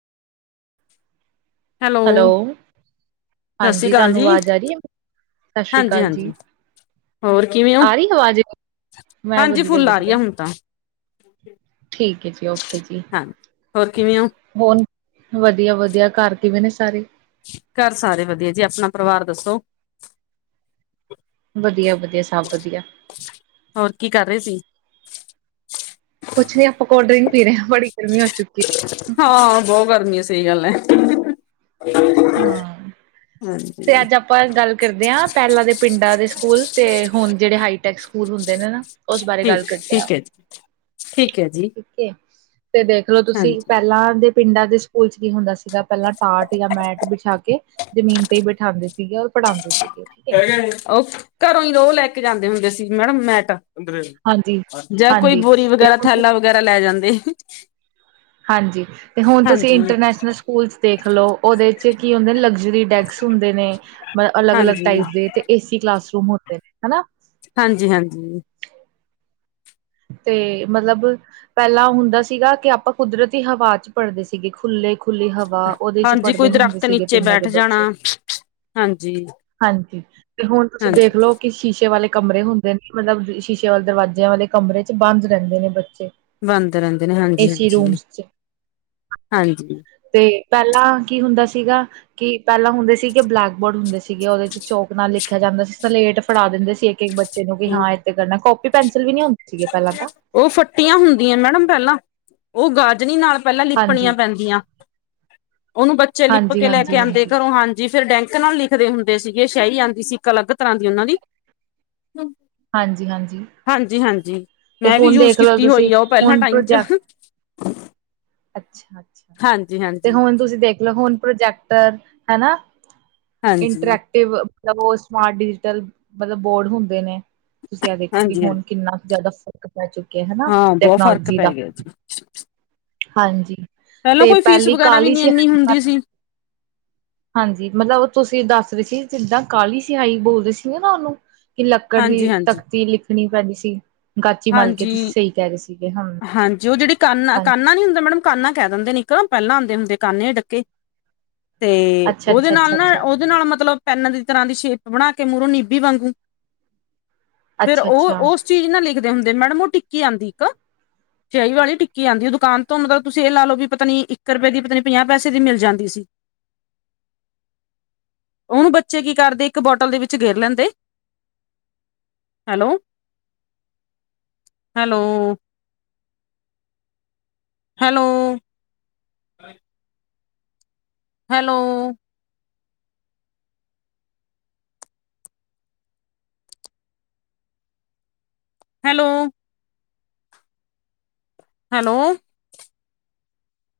Hello ਸਤਿ ਸ੍ਰੀ ਹਾਂਜੀ ਅਕਾਲ ਤੁਹਾਨੂੰ ਜੀ ਆਵਾਜ਼ ਆ ਰਹੀ ਹੈ? ਸਤਿ ਸ਼੍ਰੀ ਹਾਂਜੀ ਅਕਾਲ ਜੀ, -ਹਾਂਜੀ। ਹੋਰ ਕਿਵੇਂ ਹੋ ਆ ਰਹੀ ਆਵਾਜ਼? ਮੈਂ ਹਾਂਜੀ ਵਧੀਆ ਫੁੱਲ ਆ ਰਹੀ ਆ ਵਧੀਆ, ਹੁਣ ਤਾਂ ਠੀਕ ਹੈ ਜੀ ਓਕੇ ਜੀ ਹਾਂ ਹੋਰ ਕਿਵੇਂ ਹੋ? ਹੋਣ ਵਧੀਆ -ਵਧੀਆ ਘਰ ਕਿਵੇ ਨੇ ਸਾਰੇ ਘਰ ਸਾਰੇ ਵਧੀਆ ਜੀ ਆਪਣਾ ਪਰਿਵਾਰ ਦੱਸੋ? ਵਧੀਆ- ਵਧੀਆ ਸਭ ਵਧੀਆ ਹੋਰ ਕੀ ਕਰ ਰਹੇ ਸੀ? ਕੁਛ ਨੀ ਆਪਾਂ ਕੋਲਡ ਡਰਿੰਕ ਪੀ ਰਹੇ ਹਾਂ ਬੜੀ ਗਰਮੀ ਹੋ ਚੁੱਕੀ ਏ। ਹਾਂ ਬਹੁਤ ਗਰਮੀ ਹੈ ਸਹੀ ਗੱਲ ਹੈ, ਹਾਂ ਤੇ ਹਾਂਜੀ ਅੱਜ ਆਪਾਂ ਗੱਲ ਕਰਦੇ ਹਾਂ ਪਹਿਲਾਂ ਦੇ ਪਿੰਡਾਂ ਦੇ ਸਕੂਲ ਤੇ ਹੁਣ ਜਿਹੜੇ ਹਾਈਟੈਕ ਸਕੂਲ ਹੁੰਦੇ ਨੇ ਨਾ ਉਸ ਬਾਰੇ ਗੱਲ ਠੀਕ, ਕਰਦੇ ਆਂ। ਠੀਕ ਹੈ ਜੀ। ਠੀਕ ਹੈ ਜੀ, ਠੀਕ ਤੇ ਦੇਖਲੋ ਤੁਸੀਂ ਹਾਂਜੀ। ਪਹਿਲਾਂ ਦੇ ਪਿੰਡਾਂ ਦੇ ਸਕੂਲ 'ਚ ਕੀ ਹੁੰਦਾ ਸੀਗਾ ਪਹਿਲਾਂ ਟਾਟ ਜਾਂ ਮੈਟ ਬਿਛਾ ਕੇ ਜ਼ਮੀਨ ਤੇ ਹੀ ਬਿਠਾਂਦੇ ਸੀਗੇ। ਪੜ੍ਹਾਉਂਦੇ ਸੀ। [inaudible] ਉਹ ਘਰੋਂ ਹੀ ਰੋਜ ਲੈ ਕੇ ਜਾਂਦੇ ਹੁੰਦੇ ਸੀ ਮੈਡਮ ਮੈਟ ਹਾਂਜੀ ਜਾਂ ਕੋਈ ਹਾਂਜੀ ਬੋਰੀ ਤੇ ਵਗੈਰਾ ਹੁਣ ਥੈਲਾਂ ਵਗੈਰਾ ਲੈ ਜਾਂਦੇ ਹੀ। ਹਾਂਜੀ ਤੇ ਹੁਣ ਤੁਸੀਂ ਇੰਟਰਨੈਸ਼ਨਲ ਸਕੂਲ ਦੇਖ ਲਓ ਉਹਦੇ 'ਚ ਕੀ ਹੁੰਦਾ ਜਿ ਡੈਕਸ ਹੁੰਦੇ ਨੇ ਅਲੱਗ ਅਲੱਗ ਟਾਈਪ ਹਾਂਜੀ-ਹਾਂਜੀ, ਦੇ ਤੇ ਏਸੀ ਕਲਾਸਰੂਮ ਹੁੰਦੇ ਨੇ ਹਨਾ। ਹਾਂਜੀ- ਹਾਂਜੀ ਤੇ ਮਤਲਬ ਪਹਿਲਾਂ ਹੁੰਦਾ ਸੀਗਾ ਕਿ ਆਪਾਂ ਕੁਦਰਤੀ ਹਵਾ 'ਚ ਪੜ੍ਹਦੇ ਸੀਗੇ ਖੁੱਲੇ ਖੁੱਲੀ ਹਵਾ ਉਹਦੇ 'ਚ ਹਾਂਜੀ, ਕੋਈ ਪੜ੍ਹਦੇ ਹੁੰਦੇ ਦਰਖਤ ਸੀਗੇ ਨੀਚੇ ਪਿੰਡਾਂ ਬੈਠ ਦੇ ਜਾਣਾ, ਬੱਚੇ ਹਾਂਜੀ, ਹਾਂਜੀ ਤੇ ਹੁਣ ਤੁਸੀਂ ਹਾਂਜੀ। ਦੇਖ ਲਓ ਕਿ ਸ਼ੀਸ਼ੇ ਵਾਲੇ ਕਮਰੇ ਹੁੰਦੇ ਨੇ ਮਤਲਬ ਸ਼ੀਸ਼ੇ ਵਾਲੇ ਦਰਵਾਜਿਆਂ ਵਾਲੇ ਕਮਰੇ 'ਚ ਬੰਦ ਰਹਿੰਦੇ ਨੇ ਬੱਚੇ ਬਣਦੇ ਰਹਿੰਦੇ ਨੇ ਹਾਂਜੀ ਏਸੀ -ਹਾਂਜੀ ਰੂਮਸ ਚ -ਹਾਂਜੀ। ਤੇ ਪਹਿਲਾਂ ਕੀ ਹੁੰਦਾ ਸੀਗਾ ਕਿ ਪਹਿਲਾਂ ਹੁੰਦੇ ਸੀਗੇ ਬਲੈਕ ਬੋਰਡ ਹੁੰਦੇ ਸੀ। ਸੀਗੇ ਉਹਦੇ 'ਚ ਚੋਕ ਨਾਲ ਲਿਖਿਆ ਜਾਂਦਾ ਸੀ ਸਲੇਟ ਫੜਾ ਦਿੰਦੇ ਸੀ ਇੱਕ ਇੱਕ ਬੱਚੇ ਨੂੰ ਕਿ ਹਾਂ ਇੱਥੇ ਕਰਨਾ ਕੋਪੀ ਪੈਨਸਿਲ ਵੀ ਨਹੀ ਹੁੰਦੀ। ਉਹ ਫੱਟੀਆਂ ਹੁੰਦੀਆਂ ਮੈਡਮ ਪਹਿਲਾਂ ਉਹ ਗਾਜਨੀ ਨਾਲ ਪਹਿਲਾਂ ਹਾਂਜੀ, ਲਿਪਣੀਆਂ ਪੈਂਦੀਆਂ ਉਹਨੂੰ ਬੱਚੇ ਲਿਪ ਹਾਂਜੀ, ਕੇ ਲੈ ਹਾਂਜੀ, ਕੇ ਆਉਂਦੇ ਹਾਂਜੀ, ਘਰੋਂ ਹਾਂਜੀ। ਫਿਰ ਡੈਂਕ ਨਾਲ ਲਿਖਦੇ ਹੁੰਦੇ ਸੀਗੇ ਸ਼ਿਆਹੀ ਆਂਦੀ ਸੀ ਇੱਕ ਅਲੱਗ ਤਰ੍ਹਾਂ ਦੀ ਉਹਨਾਂ ਦੀ ਹਾਂਜੀ- ਹਾਂਜੀ ਹਾਂਜੀ ਹਾਂਜੀ ਤੇ ਮੈਂ ਵੀ ਹੁਣ ਯੂਜ ਦੇਖ ਲਓ ਕੀਤੀ ਤੁਸੀਂ ਹੋਈ ਆ ਉਹ ਪਹਿਲਾਂ ਟਾਈਮ 'ਚ [inaudible] ਅੱਛਾ -ਅੱਛਾ ਹਾਂਜੀ ਤੇ ਹਾਂਜੀ ਹੁਣ ਤੁਸੀਂ ਦੇਖ ਲਓ ਹੁਣ ਪ੍ਰੋਜੈਕਟਰ ਹਨਾ। ਹਾਂਜੀ ਹਾਂਜੀ ਇੰਟਰੈਕਟਿਵ ਮਤਲਬ ਉਹ ਸਮਾਰਟ ਡਿਜੀਟਲ ਮਤਲਬ ਬੋਰਡ ਹੁੰਦੇ ਨੇ। ਤੁਸੀਂ ਆ ਦੇਖੋ ਵੀ ਹਾਂਜੀ ਹੁਣ ਕਿੰਨਾ ਜ਼ਿਆਦਾ ਬਹਿ ਚੁੱਕੇ ਹਨਾ ਹਾਂ ਬਹੁਤ ਫ਼ਰਕ ਟੈਕਨੋਲੋਜੀ ਪੈ ਦਾ ਗਿਆ ਜੀ ਹਾਂਜੀ। ਪਹਿਲਾਂ ਤੇ ਕੋਈ ਫੀਸ ਪਹਿਲੀ ਵਗੈਰਾ ਵੀ ਕਾਲੀ ਨੀ ਇਨੀ ਸਿਆਹੀ ਹੁੰਦੀ ਮਤਲਬ ਸੀ। ਹਾਂਜੀ ਮਤਲਬ ਤੁਸੀਂ ਦੱਸ ਰਹੇ ਸੀ ਜਿੱਦਾਂ ਕਾਹਲੀ ਸਿਹਾਈ ਬੋਲਦੇ ਸੀਗੇ ਨਾ ਉਹਨੂੰ ਕਿ ਲੱਕੜ ਦੀ ਹਾਂਜੀ ਹਾਂਜੀ ਤਖ਼ਤੀ ਲਿਖਣੀ ਪੈਂਦੀ ਸੀ, ਗਾਚੀ ਮਲ ਕੇ ਤੁਸੀਂ ਹਾਂਜੀ ਸਹੀ ਕਹਿ ਰਹੇ ਸੀ। ਹਾਂਜੀ ਉਹ ਜਿਹੜੀ ਕਾਨਾ ਕਾਨਾ ਨੀ ਹੁੰਦਾ ਮੈਡਮ ਕਾਨਾ ਕਹਿ ਦਿੰਦੇ ਨ ਇੱਕਰ ਪਹਿਲਾਂ ਆਉਂਦੇ ਹੁੰਦੇ ਕਾਨੇ ਡੱਕੇ ਤੇ ਅੱਛਾ ਉਹਦੇ ਅੱਛਾ ਨਾਲ ਅੱਛਾ ਨਾ ਅੱਛਾ ਉਹਦੇ ਨਾਲ ਮਤਲਬ ਪੈਨ ਦੀ ਤਰ੍ਹਾਂ ਦੀ ਸ਼ੇਪ ਬਣਾ ਕੇ ਮੂਹੋਂ ਨੀਬੀ ਵਾਂਗੂ ਫੇਰ ਅੱਛਾ ਉਹ ਅੱਛਾ ਉਸ ਚੀਜ਼ ਨਾਲ ਲਿਖ ਹੁੰਦੇ ਮੈਡਮ ਉਹ ਟਿੱਕੀ ਆਉਂਦੀ ਇੱਕ ਸਿਆਈ ਵਾਲੀ ਟਿੱਕੀ ਆਉਂਦੀ ਦੁਕਾਨ ਤੋਂ ਮਤਲਬ ਤੁਸੀਂ ਇਹ ਲਾ ਲ ਲੋ ਵੀ ਪਤਾ ਨੀ ਇੱਕ ਰੁਪਏ ਦੀ ਪਤਾ ਨੀ ਪੰਜਾਹ ਪੈਸੇ ਦੀ ਮਿਲ ਜਾਂਦੀ ਇਸ ਉਹਨੂੰ ਬੱਚੇ ਕੀ ਕਰਦੇ ਇੱਕ ਬੋਟਲ ਦੇ ਵਿੱਚ ਗੇਰ ਲੈਂਦੇ। Hello hello. Hello. Hello. Hello. Hello.